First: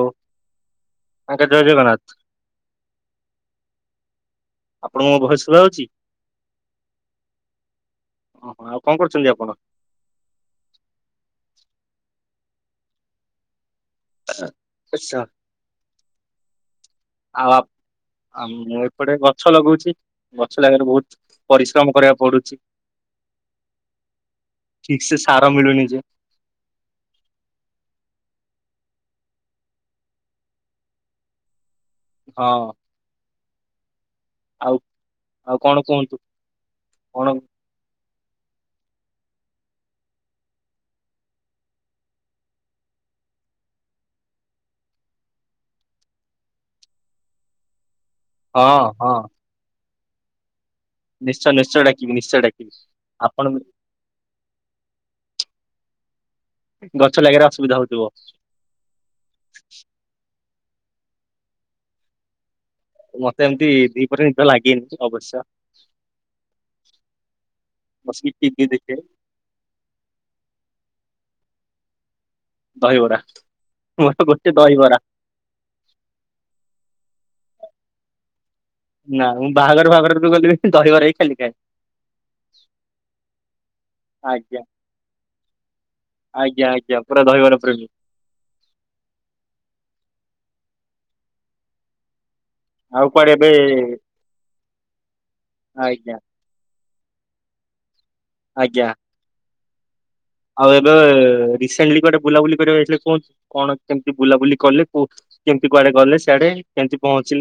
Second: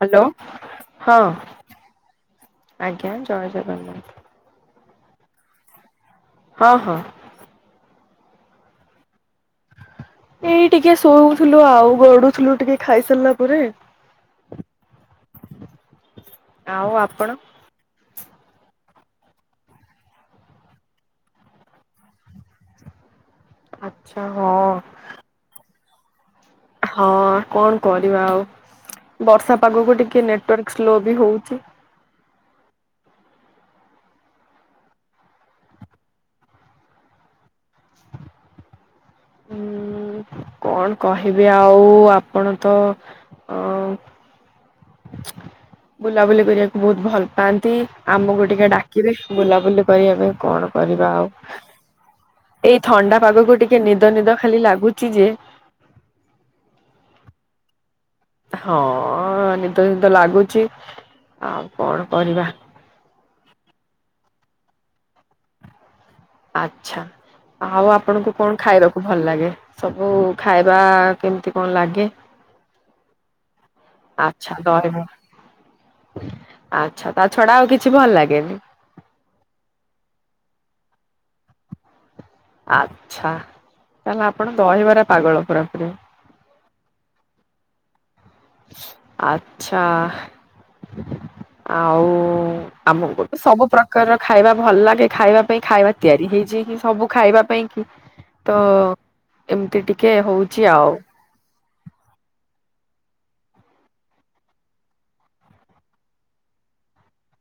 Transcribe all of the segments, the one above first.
Hello ହଁ ଆଜ୍ଞା ଜୟ ଜଗନ୍ନାଥ ଆଜ୍ଞା ଜୟ ଜଗନ୍ନାଥ। ଆପଣଙ୍କୁ ମୋ ଭୟସ ସୁଭା ଯାଉଚି। ହଁ ହଁ। ଓହୋ ଆଉ କଣ କରୁଛନ୍ତି ଆପଣ। ଏଇ ଟିକେ ଶୋଉଥିଲୁ ଆଉ ଗଡୁଥିଲୁ ଟିକେ ଖାଇସାରିଲା ପରେ। ଆଚ୍ଛା। ଆଉ ଆପଣ। ଆଉ ଆପ ଆ ମୁଁ ଏପଟେ ଗଛ ଲଗଉଛି ଗଛ ଲାଗାରେ ବହୁତ ପରିଶ୍ରମ କରିବାକୁ ପଡୁଛି। ଆଚ୍ଛା ହଁ। ଠିକ୍ ସେ ସାର ମିଳୁନି ଯେ। ହଁ କଣ କରିବା ଆଉ ବର୍ଷା ପାଗକୁ ଟିକେ ନେଟୱାର୍କ ସ୍ଲୋ ବି ହଉଛି। ହଁ। ଆଉ ଆଉ କଣ କୁହନ୍ତୁ କଣ। ଉଁ କଣ କହିବି ଆଉ ଆପଣ ତ। ଅ ବୁଲାବୁଲି କରିବାକୁ ବହୁତ ଭଲ ପାଆନ୍ତି ଆମକୁ ହଁ ଟିକେ ହଁ ଡାକିବେ ବୁଲାବୁଲି କରିବା ପାଇଁ କଣ। କରିବା ଆଉ ନିଶ୍ଚୟ ନିଶ୍ଚୟ ଡାକିବି ନିଶ୍ଚୟ ଡାକିବି। ଏଇ ଥଣ୍ଡା ଆପଣ ପାଗକୁ ଟିକେ ନିଦ ନିଦ ଖାଲି ଲାଗୁଛି ଯେ। ଗଛ ଲାଗିବାରେ ଅସୁବିଧା ହଉଥିବ। ହଁ ନିଦ ନିଦ ଲାଗୁଛି ଆଉ କଣ କରିବା। ମତେ ଏମିତି ଦିପହରେ ନିଦ ଲାଗେନି ଅବଶ୍ୟ। ଆଚ୍ଛା ଆଉ ବସିକି ଆପଣଙ୍କୁ କଣ ଟିଭି ଦେଖେ ଖାଇବାକୁ ଭଲ ଲାଗେ। ସବୁ ଖାଇବା କେମିତି କଣ ଲାଗେ। ଦହିବରା ମୋର ତ ଗୋଟେ ଦହିବରା। ଆଚ୍ଛା ତା ଛଡା ଆଉ କିଛି ଭଲ ଲାଗେନି। ନା ମୁଁ ବାହାଘର ଫାହାଘର ବି ଗଲେ ଦହିବରା ହିଁ ଖାଲି ଖାଇବି। ଆଚ୍ଛା ତାହେଲେ ଆପଣ ଆଜ୍ଞା ଦହିବାର ପାଗଳ ପୁରା। ଆଜ୍ଞା ଆଜ୍ଞା ପୁରା ଦହିବରା ପ୍ରିୟ। ଆଚ୍ଛା ଆଉ। ଆଉ ଆମକୁ କୁଆଡେ ଏବେ ସବୁ ପ୍ରକାର ର ଖାଇବା ଭଲ ଲାଗେ ଖାଇବା ପାଇଁ ଖାଇବା ଆଜ୍ଞା ତିଆରି ହେଇଚି ସବୁ ଖାଇବା ପାଇଁ କି ତ ଆଜ୍ଞା ଏମିତି ଟିକେ ହଉଛି। ଆଉ ଏବେ ରିସେଣ୍ଟଲି କୁଆଡେ ବୁଲାବୁଲି କରିବାକୁ ଯାଇଥିଲେ କୁହନ୍ତ କଣ କେମିତି ବୁଲାବୁଲି କଲେ କୋଉ କେମିତି କୁଆଡେ ଗଲେ ସିଆଡେ କେମିତି କଣ ଅଛି।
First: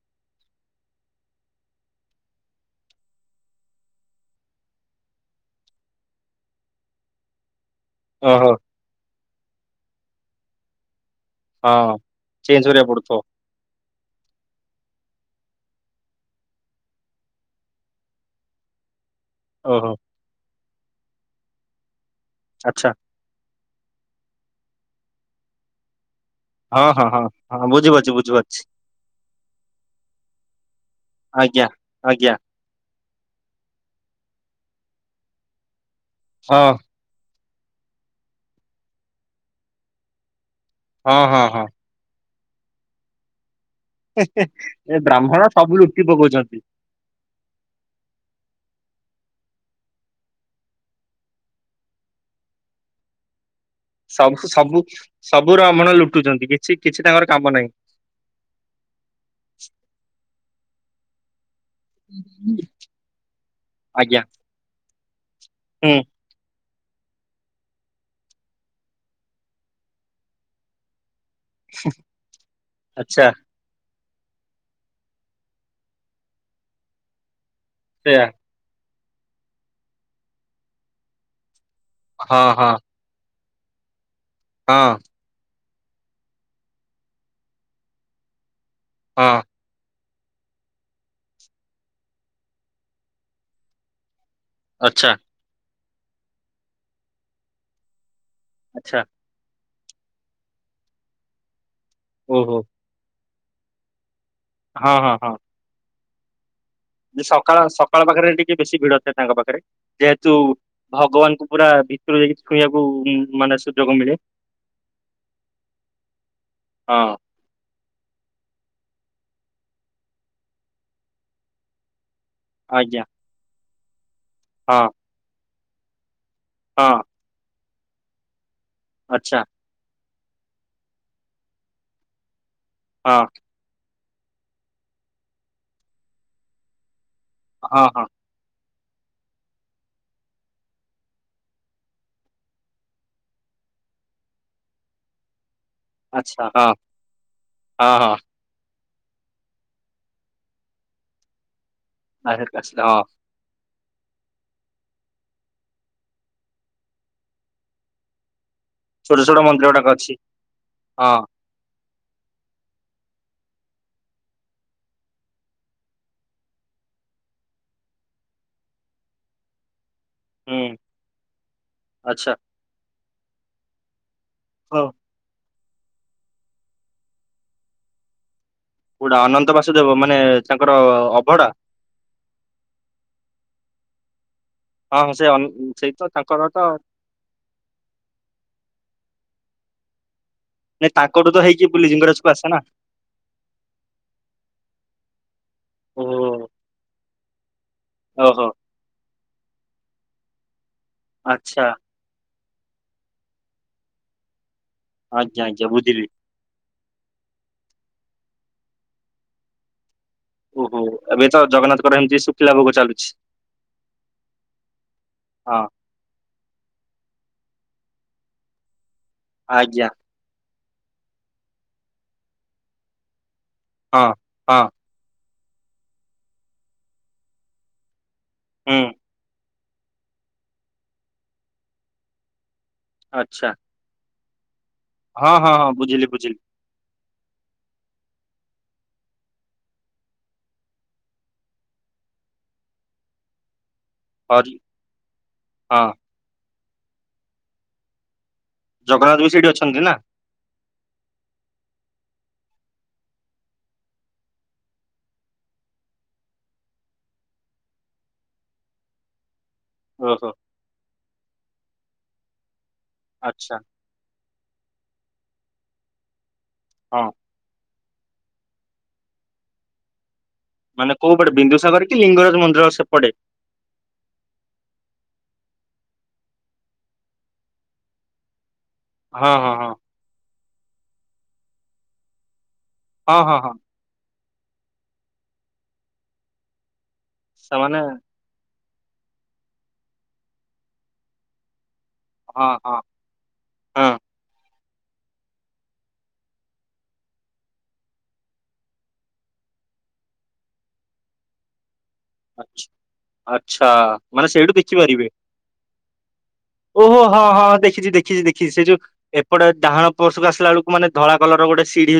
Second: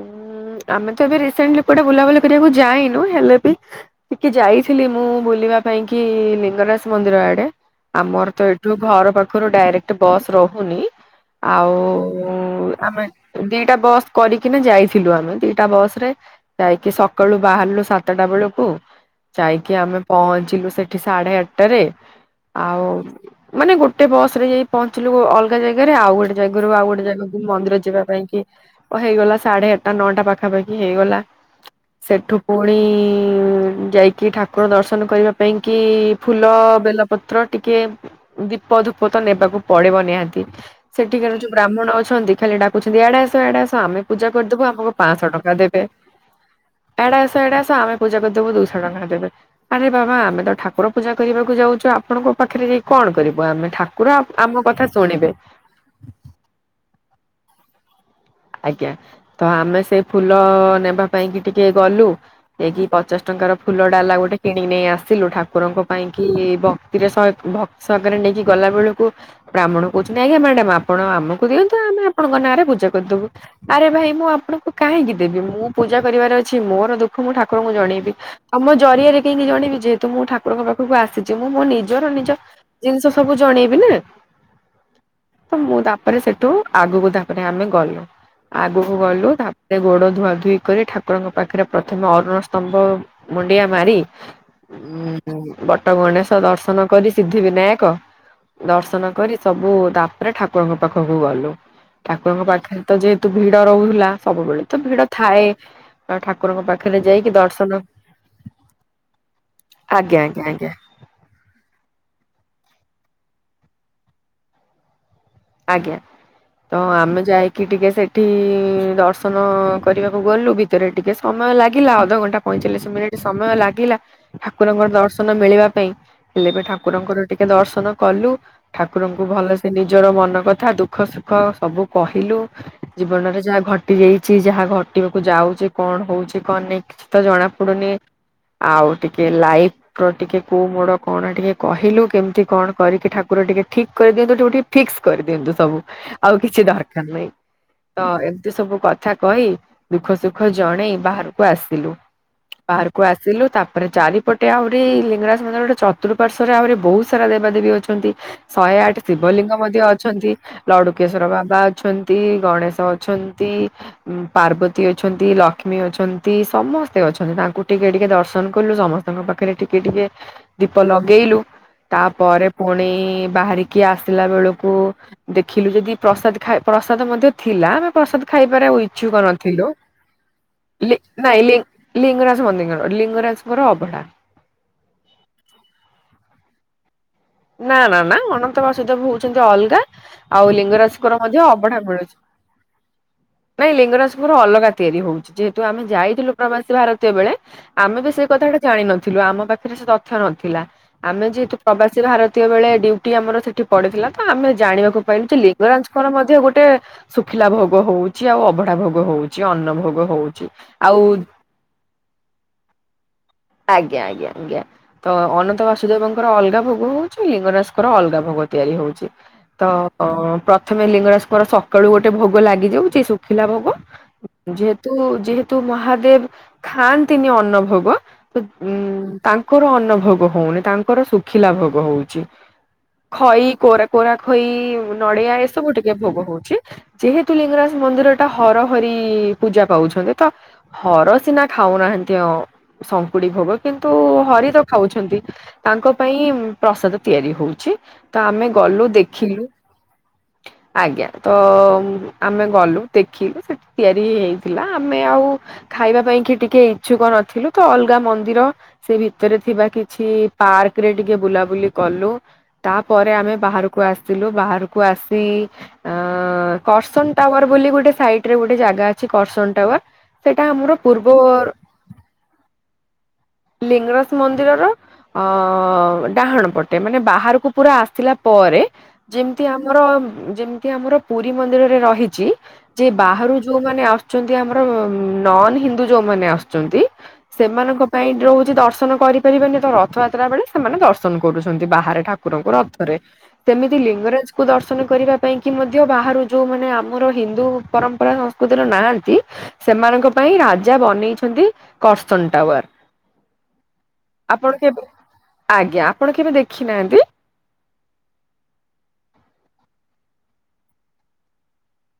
ଉଁ ଆମେ ତ ଏବେ ରିସେଣ୍ଟଲି କୁଆଡେ ବୁଲାବୁଲି କରିବାକୁ ଯାଇନୁ ହେଲେ ବି ଟିକେ ଯାଇଥିଲି ମୁଁ ବୁଲିବା ପାଇଁ କି ଲିଙ୍ଗରାଜ ମନ୍ଦିର ଆଡେ। ଆମର ତ ଓହୋ ଏଇଠୁ ଘର ପାଖରୁ ଡାଇରେକ୍ଟ ବସ୍ ରହୁନି। ହଁ ଆଉ ଚେଞ୍ଜ କରିବାକୁ ଆମେ ପଡୁଥିବ ଦିଟା ବସ୍ କରିକି କିନା ଯାଇଥିଲୁ ଆମେ ଦିଟା ବସ ରେ ଯାଇକି ସକାଳୁ ବାହାରିଲୁ ସାତଟା ବେଳକୁ। ଯାଇକି ଓହୋ ଆମେ ପହଞ୍ଚିଲୁ ସେଠି ସାଢେ ଆଠଟାରେ ଆଉ। ଆଚ୍ଛା ମାନେ ଗୋଟେ ବସ ରେ ଯାଇ ପହଞ୍ଚିଲୁ ଅଲଗା ଜାଗାରେ ଆଉ ଗୋଟେ ଜାଗାରୁ ହଁ ଆଉ ଗୋଟେ ହଁ ହଁ ଜାଗାକୁ ହଁ ମନ୍ଦିର ଯିବା ବୁଝିପାରୁଛି ପାଇଁ କି ବୁଝିପାରୁଛି ହେଇଗଲା। ସାଢେ ଆଠଟା ନଅଟା ପାଖାପାଖି ହେଇଗଲା ଆଜ୍ଞା ଆଜ୍ଞା ସେଠୁ। ପୁଣି ଯାଇକି ଠାକୁର ଦର୍ଶନ କରିବା ପାଇଁ କି ଫୁଲ ହଁ ବେଲ ପ ପତ୍ର ଟିକେ ଦୀପ ଧୂପ ତ ନେବାକୁ ପଡିବ ନିହାତି। ହଁ ସେଠିକାର ହଁ ଯୋଉ ହଁ ବ୍ରାହ୍ମଣ ଅଛନ୍ତି ଖାଲି ଡାକୁଛନ୍ତି ଏଆଡେ ଆସ ଏଆଡେ ଆସ ଆମେ ପୂଜା କରିଦବୁ ଆମକୁ ଏ ପାଞ୍ଚଶହ ବ୍ରାହ୍ମଣ ଟଙ୍କା ସବୁ ଦେବେ। ଲୁଟି ପକଉଛନ୍ତି ଏଆଡେ ଆସ ଏଆଡେ ଆସ ଆମେ ପୂଜା କରିଦବୁ ଦୁଇ ଶହ ଟଙ୍କା ଦେବେ। ଆରେ ବାବା ଆମେ ତ ଠାକୁର ପୂଜା କରିବାକୁ ଯାଉଛୁ ଆପଣଙ୍କ ପାଖରେ ଯାଇ କଣ କରିବ ଆମେ ଠାକୁର। ସବୁ ଆମ ସବୁ କଥା ଶୁଣିବେ। ସବୁ ର ବ୍ରାହ୍ମଣ ଲୁଟୁଛନ୍ତି କିଛି କିଛି ତାଙ୍କର କାମ ନାହିଁ। ଆଜ୍ଞା ତ ଆମେ ସେଇ ଫୁଲ ନେବା ପାଇଁ କି ଟିକେ ଗଲୁ ଏକି ପଚାଶ ଟଙ୍କାର ଫୁଲ ଡାଲା ଆଜ୍ଞା ଗୋଟେ କିଣ ନେଇ ଆସିଲୁ ଠାକୁରଙ୍କ ହୁଁ ପାଇଁ। କି ଭକ୍ତିର ସହକାରେ ଭକ୍ତି ସହକାରେ ନେଇକି ଗଲା ବେଳକୁ ବ୍ରାହମଣ କହୁଛନ୍ତି ଆଜ୍ଞା ମ୍ୟାଡାମ ଆପଣ ଆମକୁ ଦିଅନ୍ତୁ ଆମେ ଆପଣଙ୍କ ନାଁରେ ପୂଜା କରିଦେବୁ। ଆଚ୍ଛା ଆରେ ଭାଇ ମୁଁ ଆପଣଙ୍କୁ କାହିଁକି ଦେବି ମୁଁ ପୂଜା କରିବାର ଅଛି ମୋର ଦୁ ଖ ମୁଁ ଠାକୁରଙ୍କୁ ଜଣେଇବି ସେୟା ତମ ଜରିଆରେ କାହିକି ଜଣେଇବି ଯେହେତୁ ମୁଁ ଠାକୁରଙ୍କ ପା ପାଖକୁ ଆସିଛି ମୁଁ ମୋ ନିଜର ନିଜ ହଁ ହଁ ଜିନିଷ ସବୁ ଜଣେଇବି ନା। ହଁ। ତ ମୁଁ ତାପରେ ସେଠୁ ଆଗକୁ ତାପରେ ଆମେ ଗଲୁ। ଆଗକୁ ଗଲୁ ହଁ ତାପରେ ଗୋଡ ଧୁଆ ଧୁଇ କରି ଠାକୁରଙ୍କ ପାଖରେ ପ୍ରଥମେ ଅରୁଣ ସ୍ତମ୍ଭ ମୁଣ୍ଡିଆ ମାରି ଆଛା। ବଟଗଣେଶ ଦର୍ଶନ କରି ସିଦ୍ଧିବିନାୟକ ଆଚ୍ଛା ଦର୍ଶନ କରି ସବୁ ତାପରେ ଠାକୁରଙ୍କ ପାଖକୁ ଗଲୁ ଠାକୁରଙ୍କ ଓହୋ ପାଖରେ ତ ଯେହେତୁ ଭିଡ ରହୁଥିଲା ସବୁବେଳେ ତ ହଁ ଭିଡ ହଁ ହଁ ଥାଏ ଠାକୁରଙ୍କ ପାଖରେ ଯାଇକି ସକାଳ ଦର୍ଶନ ସକାଳ ପାଖରେ ଟିକେ ବେଶୀ ଭିଡ ଥାଏ ତାଙ୍କ ପାଖରେ ଆଜ୍ଞା ଯେହେତୁ ଆଜ୍ଞା ଆଜ୍ଞା ଭଗବାନଙ୍କୁ ପୁରା ଭିତରୁ ଦେଇକି ଛୁଇଁବାକୁ ମାନେ ସୁଯୋଗ ମିଳେ। ଆଜ୍ଞା ତ ହଁ। ଆମେ ଯାଇକି କି ଟିକେ ସେଇଠି ଦର୍ଶନ କରିବାକୁ ଗଲୁ ଭିତରେ ଟିକେ ସମୟ ଲାଗିଲା ଅଧଘଣ୍ଟା ପଇଁଚାଳିଶ ଆଜ୍ଞା ମିନିଟ ସମୟ ଲାଗିଲା ହଁ ଠାକୁରଙ୍କର ଦର୍ଶନ ମିଳିବା ପାଇଁ ହେଲେ ବି ହଁ ଠାକୁରଙ୍କର ଟିକେ ଦର୍ଶନ କଲୁ ଠାକୁରଙ୍କୁ ଆଚ୍ଛା ଭଲସେ ନିଜର ମନ ନ କଥା ଦୁଃଖ ସୁଖ ସବୁ କହିଲୁ ହଁ ଜୀବନରେ ଯାହା ଘ ଟି ଯାଇଛି ଯାହା ଘଟିବାକୁ ଯାଉଛି କଣ ହଉଛି କଣ ନାଇ କିଛି ତ ଜଣା ହଁ ପଡ଼ୁନି। ହଁ ଆଉ ଟିକେ ଲାଇ ଟିକେ କୋଉ ମୋଡ଼ କଣ ଟିକେ କହିଲୁ କେମିତି କଣ କରିକି ଠାକୁର ଟିକେ ଠିକ୍ କରିଦିଅନ୍ତୁ ତାକୁ ଟିକେ ଫିକ୍ସ କରିଦିଅନ୍ତୁ ସବୁ ଆଉ ଆଚ୍ଛା କିଛି ହଁ ଦରକାର ନାହିଁ ହଁ ତ ହଁ। ଏ ତି ସବୁ କଥା କହି ଦୁଃଖ ସୁଖ ଜଣେଇ ବାହାରକୁ ଆସିଲୁ ଆଚ୍ଛା, ଆଚ୍ଛା, ବାହାରକୁ ହଁ ଆସ ସିଲୁ ତାପରେ ଚାରିପଟେ ଆହୁରି ଲିଙ୍ଗରାଜ ମନ୍ଦିର ଗୋଟେ ଚତୁଃପାର୍ଶ୍ଵରେ ଆହୁରି ବହୁତ ସାରା ଦେବାଦେବୀ ଅଛନ୍ତି। ଶହେ ଆଠ ଛୋଟ ଛୋଟ ଶିବଲିଙ୍ଗ ମନ୍ଦିର ମଧ୍ୟ ଗୁଡାକ ଅଛି ଅଛନ୍ତି ଲଡ଼ୁ ହଁ କେଶର ବାବା ଅଛନ୍ତି ଗଣେଶ ଅଛନ୍ତି। ପାର୍ବତୀ ଅଛନ୍ତି ଲକ୍ଷ୍ମୀ ଅଛନ୍ତି ସମସ୍ତେ ଅଛନ୍ତି ତାଙ୍କୁ ଟିକେ ଟିକେ ଦର୍ଶନ କଲୁ ସମ ତାଙ୍କ ପାଖରେ ଟିକେ ଟିକେ ହୁଁ ଦୀପ ଲଗେଇଲୁ ଆଚ୍ଛା ତାପରେ ପୁଣି ବାହାରିକି ଆସିଲା ବେଳକୁ ହଁ। ଦେଖିଲୁ ଯଦି ପ୍ରସାଦ ଖାଇ ପ୍ରସାଦ ମଧ୍ୟ ଥିଲା ଆମେ ପ୍ରସାଦ ଖାଇବାରେ ଆଉ ଇ କୋଉଟା ଛୁକ ଅନନ୍ତ ନଥିଲୁ ବାସୁଦେବ ମାନେ ତାଙ୍କର ଅଭଡା [unintelligible] ଲିଙ୍ଗରାଜ ମନ୍ଦି କଣ ଲିଙ୍ଗରାଜ ଙ୍କର ଅଭଢ଼ା ହଁ ହଁ ସେ ଅନ୍ ସେଇ ତ ତାଙ୍କର ତ ନା ନା ନା ଅନନ୍ତ ବାସୁଦବ ହଉଛନ୍ତି ଅଲଗା। ଆଉ ନାଇଁ ଲିଙ୍ଗରାଜଙ୍କର ତାଙ୍କଠୁ ତ ମଧ୍ୟ ହେଇକି ଅଭଡ଼ା ବୁଲି ମିଳୁଛି। ଲିଙ୍ଗରାଜକୁ ଆସେ ନା ନାଇଁ ଲିଙ୍ଗରାଜଙ୍କର ଅଲଗା ତିଆରି ହଉଛି ଯେହେତୁ ଆମେ ଓହୋ ଯାଇଥିଲୁ ପ୍ରବାସୀ ଭାରତୀୟ ବେଳେ। ଆମେ ବି ସେଇ ଓହୋ କଥାଟା ଜାଣିନଥିଲୁ ଆମ ପାଖରେ ସେ ତଥ୍ୟ ନଥିଲା ଆମେ ଯେହେତୁ ଆଚ୍ଛା ପ୍ରବାସ ସେ ଭାରତୀୟ ବେଳେ ଡ୍ୟୁଟି ଆମର ସେଠି ପଡ଼ିଥିଲା ତ ଆମେ ଜାଣିବା ଆଜ୍ଞା [unintelligible] ଆଜ୍ଞା ବୁଝିଲି। ଲିଙ୍ଗରାଜଙ୍କର ମଧ୍ୟ ଗୋଟେ ଶୁଖିଲା ଭୋଗ ହଉଛି ଆଉ ଅଭଡ଼ା ଭୋଗ ହଉଛି ଅନ୍ନ ଭୋଗ ହଉ ଓହୋ ଏବେ ତ ଜଗନ୍ନାଥଙ୍କର ଏମିତି ଶୁଖିଲା ଭୋଗ ଚାଲୁଛି। ଆଜ୍ଞା ଆଜ୍ଞା ଆଜ୍ଞା ତ ହଁ ଅନନ୍ତ ବାସ ଦେବଙ୍କର ଅଲଗା ଭୋଗ ହଉଛି ଲିଙ୍ଗରାଜ୍ ଙ୍କର ଅଲଗା ଭୋଗ ତିଆରି ହଉଛି ତ ଆଜ୍ଞା ପ୍ର ପଥମେ ଲିଙ୍ଗରାଜଙ୍କର ସକାଳୁ ଗୋଟେ ଭୋଗ ଲାଗିଯାଉଚି ଶୁଖିଲା ଭୋଗ ହଁ ହଁ ଯୋଉ ତୁ ଯେହେତୁ ମହାଦେବ ଖାଆନ୍ତିନି ଅନ୍ନ ଭୋଗ ତ ଉ ହୁଁ ତାଙ୍କ ତାଙ୍କର ଅନ୍ନ ଭୋଗ ହଉନି ତାଙ୍କର ଶୁଖିଲା ଭୋଗ ହଉଛି ଖଇ ଆଚ୍ଛା କୋର କୋଳାଖଇ ନଡ଼ିଆ ହଁ ହଁ ଏସବୁ ହଁ ଟିକେ ବୁଝିଲି ଭୋଗ ବୁଝିଲି। ହଉଛି। ଯେହେତୁ ଲିଙ୍ଗରାଜ ମନ୍ଦିର ଟା ହର ହରି ପୂଜା ପାଉଛନ୍ତି ତ ହର ସିନା ଖାଉନାହାନ୍ତି ଅ ଶଙ୍କୁଡ଼ି ଭୋଗ। କିନ୍ତୁ ହରି ତ ଖାଉଛନ୍ତି ହଁ ତାଙ୍କ ପାଇଁ ପ୍ରସାଦ ତିଆରି ହଉଛି। ତ ଆମେ ଗଲୁ ଜଗନ୍ନାଥ ବି ଦେଖିଲୁ। ସେଇଠି ଅଛନ୍ତି ନା ଆଜ୍ଞା ତ ଆମେ ଗଲୁ ଦେଖିଲୁ ସେଠି ତିଆରି ହେଇଥିଲା ଆମେ ଆଉ ଖାଇବା ପାଇଁ କି ଟିକେ ଇଛୁକ ନଥିଲୁ ତ ଅଲଗା ମନ୍ଦିର ସେ ଭିତରେ ଥିବା କି ଛି ଓହୋ ପାର୍କ ରେ ଟିକେ ବୁଲାବୁଲି କଲୁ ତାପରେ ଆମେ ଆଚ୍ଛା ବାହାରକୁ ଆସ ବାହାରକୁ ଆସି ଅ ହଁ କରସନ୍ ଟାୱାର ବୋଲି ଗୋଟେ ସାଇ ଟ୍ ରେ ଗୋଟେ ଜାଗା ଅଛି କରସନ୍ ଟାୱାର। ସେଇଟା ଆମର ମାନେ ପୂର୍ବ କୋଉ ପଟେ ବିନ୍ଦୁସାଗର କି ଲିଙ୍ଗରାଜ ମନ୍ଦିର ସେପଟେ? ଲିଙ୍ଗରାଜ ମନ୍ଦିରର ଅ ଅ ଡାହାଣ ପଟେ ମାନେ ବାହାରକୁ ପୁରା ଆସିଲା ପରେ ହଁ ଯେମତି ହଁ ହଁ ଆମର ଯେମିତି ଆମର ପୁରୀ ମନ୍ଦିରରେ ରହିଛି। ଯେ ହଁ ବାହାରୁ ହଁ ହଁ ଯୋଉମାନେ ଆସୁଛନ୍ତି ଆମର ନନ୍ ହିନ୍ଦୁ ଯୋଉମାନେ ଆସୁଛନ୍ତି। ସେମାନେ ସେମାନଙ୍କ ପାଇଁ ରହୁଛି ଦର୍ଶନ କରିପାରିବେନି ତ ରଥଯାତ୍ରା ବେଳେ ସେମାନେ ଦର୍ଶନ କରୁଛନ୍ତି ବାହାରେ ଠାକୁର ହଁ କୁରଙ୍କୁ ହଁ ରଥରେ ସେମିତି ହଁ ଲିଙ୍ଗରାଜକୁୁ ଦର୍ଶନ କରିବା ପାଇଁ କି ମଧ୍ୟ ବାହାରୁ ଯୋଉ ମାନେ ଆମର ହିନ୍ଦୁ ପରମ୍ପରା ସ ତର ନାହାନ୍ତି ସେମାନଙ୍କ ପାଇଁ ରାଜା ବନେଇଛନ୍ତି। କରସନ ଆଚ୍ଛା ଟାୱାର ଆଚ୍ଛା ମାନେ ସେଇଠୁ ଆପଣ କେବେ ଦେଖିପାରିବେ ଆଜ୍ଞା ଆପଣ କେବେ ଓହୋ ଦେଖିନାହାନ୍ତି। ହଁ ହଁ ଦେଖିଛି ଦେଖିଛି ଦେଖିଛି ସେ ଯୋଉ ଏପଟ ଡାହାଣ ପୋଷକ ଆସା ବେଳକୁ ମାନେ ଧଳା କଲର ଗୋଟେ ସିଡ଼ି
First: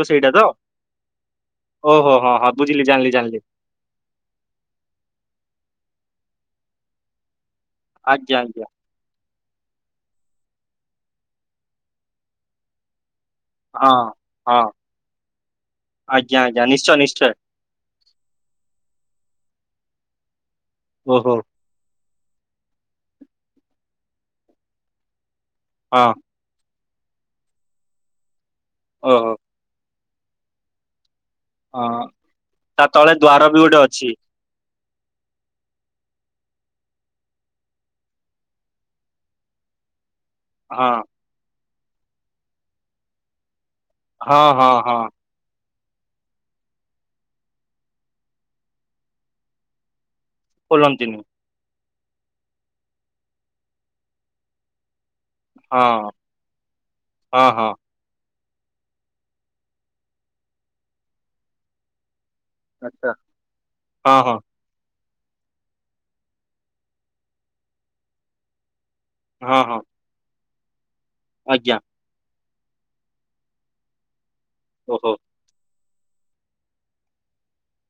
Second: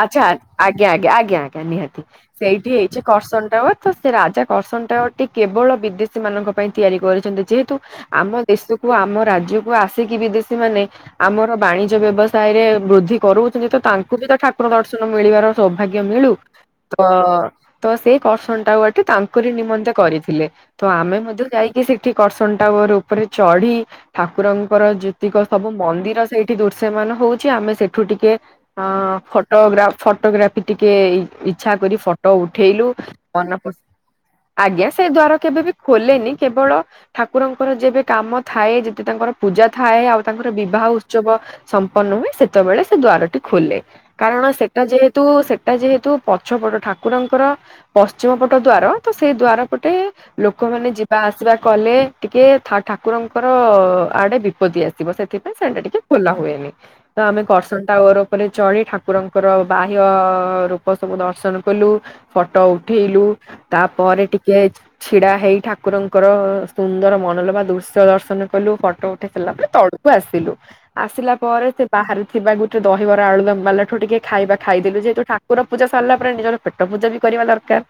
ଆଚ୍ଛା ଆଜ୍ଞା ଆଜ୍ଞା ଆଜ୍ଞା ଆଜ୍ଞା ନିହାତି ଓହୋ ହଁ ହଁ ସେଇଠି ବୁଝିଲି ହେଇଛି ଜାଣିଲି ଜାଣିଲି କର୍ସନଟାୱ ତ ସେ ରାଜା କର୍ସନଟଟି କେବଳ ବିଦେଶୀ ମାନଙ୍କ ପାଇଁ ତିଆରି କରିଛନ୍ତି ଯେହେତୁ ଆଜ୍ଞା ଆମ ଆଜ୍ଞା ଦେଶକୁ ଆମ ରାଜ୍ୟକୁ ଆସିକି ବିଦେଶୀ ମାନେ ଆମର ବାଣିଜ୍ୟ ବ୍ୟବସାୟ ରେ ବୃଦ୍ଧି କରୁ ହଁ ତାଙ୍କୁ ବି ତ ହଁ ଠାକୁର ଦର୍ଶନ ମିଳିବାର ସୌଭାଗ୍ୟ ମିଳୁ ଆଜ୍ଞା ଆଜ୍ଞା ନିଶ୍ଚୟ ତ ନିଶ୍ଚୟ ତ ସେଇ କର୍ଷଣ ଟାକୁ ଗଟେ ତାଙ୍କରି ନିମନ୍ତେ କରିଥିଲେ ତ ଆମେ ଓହୋ ମଧ୍ୟ ଯାଇକି ସେଠି କର୍ସନ ଟାଗର ଉପରେ ଚଢି ଠାକୁରଙ୍କର ଯେତିକ ସବୁ ହଁ ମନ୍ଦିର ସେଇଠି ଦୁର୍ଶ୍ୟମାନ ହଉଛି ଆମେ ସେଠୁ ଟିକେ ଅ ଓହୋ ଫଟୋଗ୍ରାଫ ଫଟୋଗ୍ରାଫି ଟିକେ ଇଚ୍ଛା କରି ହଁ ଫଟୋ ତା ଉଠେଇଲୁ ତଳେ ଦ୍ୱାର ମ ବି ଗୋଟେ ଅଛି ଆଜ୍ଞା ସେ ଦ୍ଵାର କେବେ ବି ଖୋଲେନି କେବଳ ଠାକୁରଙ୍କର ଯେବେ କାମ ଥାଏ ଯେଦି ତାଙ୍କର ପୂଜା ଥାଏ ଆଉ ତାଙ୍କର ବିବାହ ହଁ ଉତ୍ସବ ସମ୍ପନ୍ନ ହୁଏ ସେତେବେଳେ ସେ ଦ୍ଵାରଟି ଖୋଲେ। ହଁ କାରଣ ହଁ ସେଟା ହଁ ଯେହେତୁ ସେ ଏଟା ଯେହେତୁ ପଛ ପଟ ଠାକୁରଙ୍କର ପଶ୍ଚିମ ପଟ ଦ୍ଵାର ତ ସେଇ ଦଵାର ପଟେ ଲୋକମାନେ ଯିବା ଖୋଲନ୍ତିନି ଆସିବା କଲେ ଟିକେ ଠା-ଠାକୁରଙ୍କର ଆଡେ ବିପତ୍ତି ଆସିବ ସେ ସୋ ହଁ ଟିକେ ଖୋଲା ହୁଏନି ତ ଆମେ ହଁ ହଁ କରର୍ସନ ଟାର ଉପରେ ଚଢି ଠାକୁ କୁାକୁରଙ୍କର ବାହ୍ୟ ରୂପ ସବୁ ଦର୍ଶନ କଲୁ। ଫଟୋ ଆଚ୍ଛା ଉଠେଇଲୁ ହଁ ତାପରେ ହଁ ଟିକେ ଛିଡା ହେଇ ଠାକୁରଙ୍କର ସୁନ୍ଦର ମନଲୋଭା ଦୃଶ୍ୟ ଦର୍ଶନ କଲୁ ଫଟୋ ପଠେଇ ସାରିଲା ହଁ ପରେ ହଁ ତଳକୁ ଆସିଲୁ ଆସିଲା ପରେ ଆଜ୍ଞା ସେ ବାହାରେ ଥିବା ଗୋଟେ ଦହିବରା, ଆଳୁଦମ୍ ଵାଲା ଠୁ ଟିକେ ଖାଇବା ଖାଇଦଲୁ ଓହୋ ଯେହେତୁ ଠାକୁର ପୂଜା ସରିଲା ପରେ ନିଜର ପେଟ ପୂଜ ବି କରିବା ଦରକାର।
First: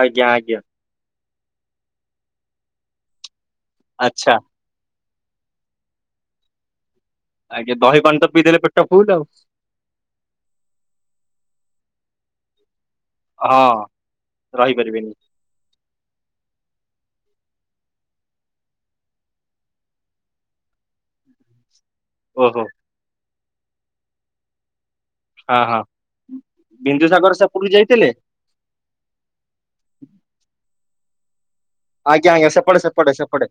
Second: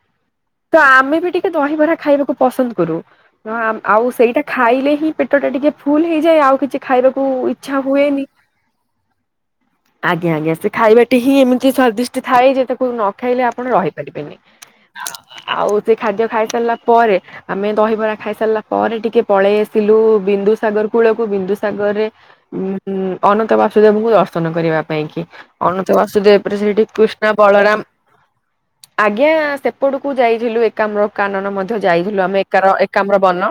ଆଜ୍ଞା ଆଜ୍ଞା। ତ ଆମେ ବି ଟିକେ ଦହିବରା ଖାଇବାକୁ ପସନ୍ଦ କରୁ। ଆଉ ଆଚ୍ଛା ସେଇଟା ଖା ଖାଇଲେ ହିଁ ପେଟ ଟା ଟିକେ ଫୁଲ ହେଇଯାଏ ଆଉ କିଛି ଖାଇବାକୁ ଆଜ୍ଞା ଇଚ୍ଛା ଦହି ପାଣି ହୁଏନି। [unintelligible] ଆଜ୍ଞା ଆଜ୍ଞା ସେ ଖାଇବାଟଟି ହିଁ ଏମିତି ସ୍ଵାଦିଷ୍ଟ ଥାଏ ଯେ ତାକୁ ନ ଖାଇଲେ ଆପଣ ହଁ ରହିପାରିବେନି। ରହିପାରିବେନି ଆଉ ସେ ଖାଦ୍ୟ ଖାଇ ସାରିଲା ପରେ ଆମେ ଦହିବରା ଖାଇ ସାରିଲା ପରେ ଟିକେ ପଳେଇ ଆସିଲୁ ବିନ୍ଦୁସାଗର କୂଳକୁ ବିନ୍ଦୁସାଗର ରେ ଉଁ ଓହୋ ଅନନ୍ତ ବାସୁଦେବଙ୍କୁ ଦର୍ଶନ କରିବା ପାଇଁ କି। ହଁ ହଁ ଅନନ୍ତ ବାସୁଦେବପରେ ସେଠି କୃଷ୍ଣା, ବିନ୍ଦୁସାଗର ସେପଟକୁ ବଳରାମ ଯାଇଥିଲେ ଆଜ୍ଞା ସେପଟକୁ ଯାଇଥିଲୁ। ଏକାମ୍ର କାନନ ମଧ୍ୟ ଯାଇଥିଲୁ ଆଜ୍ଞା ଆମେ ଆଜ୍ଞା ଏକ ସେପଟେ ସେପଟେ ଏକାମ୍ର ସେପଟେ ବନ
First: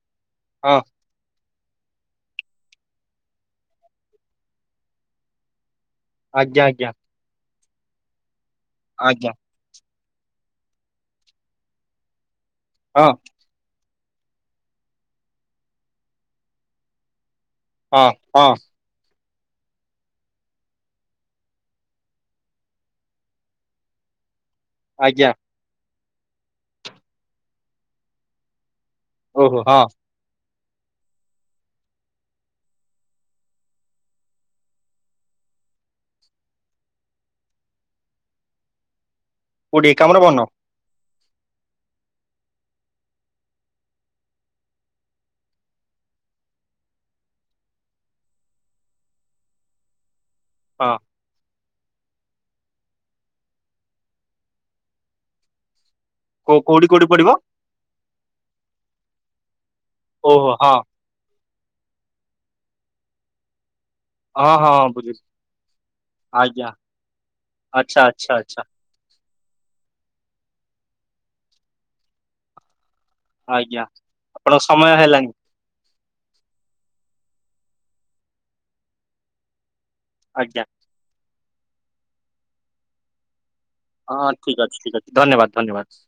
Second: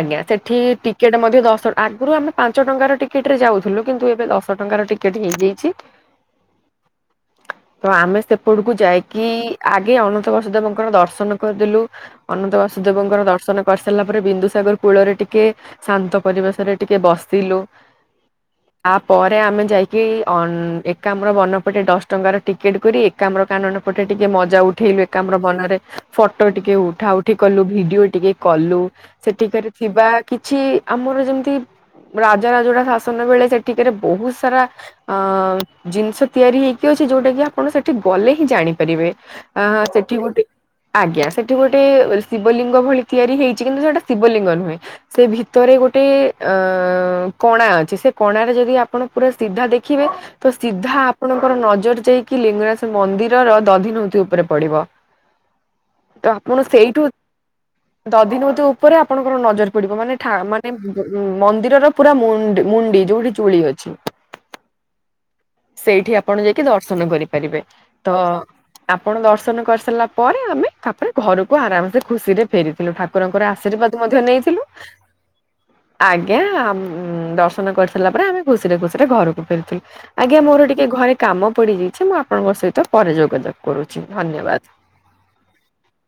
ଆଜ୍ଞା ସେଠି ଟି ହଁ ଟିକେଟ ମଧ୍ୟ ଦଶ ଆଗରୁ ଆମେ ପାଞ୍ଚ ଟଙ୍କାର ଟିକେଟରେ ଯାଉଥିଲୁ କିନ୍ତୁ ଏବେ ଦଶ ଟଙ୍କାର ଟିକେଟ୍ ହେଇଯାଇଛି। ଛି ଆଜ୍ଞା ଆଜ୍ଞା। ତ ଆମେ ସେପଟକୁ ଯାଇକି ଆଜ୍ଞା ଆଗେ ଅନନ୍ତ ବାସୁଦେବଙ୍କର ଦର୍ଶନ କରିଦେଲୁ। ଅନନ୍ତ ହଁ ବାସୁଦେବଙ୍କର ଦର୍ଶନ କରିସାରିଲା ପରେ ବିନ୍ଦୁସାଗର କୂଳରେ ଟିକେ ଶାନ୍ତ ପରିବେଶରେ ଟିକେ ବସିଲୁ। ହଁ, ହଁ। ଆ ପରେ ଆମେ ଯାଇକି ଅନ୍ ଏକାମ୍ର ବନପଟେ ଦଶ ଟଙ୍କାର ଟିକେଟ୍ କରି, ଏକାମ୍ର କାନନ ପଟେ ଟିକେ ମଜା ଉ ଉଠେଇଲୁ ଆଜ୍ଞା ଏକାମ୍ର ବନରେ ଫଟୋ ଟିକେ ଉଠା ଉଠି କଲୁ, ଭିଡିଓ ଟିକେ କଲୁ। ଓହୋ ସେଠିକରେ ହଁ ଥିବା କିଛି ଆମର ଯେମିତି ରାଜା ରାଜୋଡା ଶାସନ ବେଳେ ସେଠିକାରେ ବହୁତ ସାରା ଆଁ, ଜିନିଷ ତିଆରି ହେଇକି ଅଛି, ଯୋଉଟା କି ଆପଣ ସେଠି ଗଲେ ହିଁ ଜାଣିପାରିବେ। ଆଁ, କୋଉଠି ସେଠି ଗୋଟେ ଏକାମ୍ରବନ ଆଜ୍ଞା, ସେଠି ଗୋଟେ ଶିବଲିଙ୍ଗ ଭଳି ତିଆରି ହେଇଛି କିନ୍ତୁ, ସେଟା ଶିବଲିଙ୍ଗ ନୁହେଁ। ସେ ଭିତରେ ଗୋଟେ ଆଁ କଣା ଅଛି ସେ କଣାରେ ଯଦି ଆପଣ ପୁରା ସିଧା ଦେଖ ଖିବେ ତ ହଁ ସିଧା ଆପଣଙ୍କର ନଜର ଯାଇକି ଲିଙ୍ଗରାଜ ମନ୍ଦିରର ଦଧି ନଉତି ଉପରେ ପଡିବ। ତ କୋ ଆପଣ କୋଉଠି ସେଇଠୁ କୋଉଠି ପଡିବ ଦଧିନଉତି ଉପରେ ଆପଣଙ୍କର ନଜର ପଡିବ ମାନେ ଠା ଓହୋ ମାନେ ହଁ ମନ୍ଦିରର ପୁରା ମୁଁ ମୁଣ୍ଡି ଯୋଉଠି ଚୁଳି ଅଛି। ହଁ ହଁ, ବୁଝି ସେଇଠି ଆପଣ ଯାଇକି ଦର୍ଶନ କରିପାରିବେ, ଆଚ୍ଛା ତ ଆଚ୍ଛା ଆଚ୍ଛା ଆପଣ ଦର୍ଶନ କରିସାରିଲା ପରେ ଆମେ ତାପରେ ଘରକୁ ଆରାମସେ ଖୁସି ରେ ଫେରିଥିଲୁ, ଠାକୁରଙ୍କର ଆଜ୍ଞା ଆଶୀର୍ବାଦ ମଧ୍ୟ ଆପଣଙ୍କ ନେଇଥିଲୁ। ସମୟ ହେଲାଣି ଆଜ୍ଞା, ଦର୍ଶନ କରିସାରିଲା ପରେ ଆମେ ଖୁସିରେ ଖୁସିରେ ଘରକୁ ଫେରିଥିଲୁ। ଆଜ୍ଞା, ମୋର ଟିକେ ଘରେ କାମ ପଡିଯାଇଛି ମୁଁ ଆପଣଙ୍କ ସହିତ ପରେ ଯୋଗ ଦେବି। ହଁ ଠିକ୍ ଅଛି, ଠିକ ଅଛି ଧନ୍ୟବାଦ, ଧନ୍ୟବାଦ।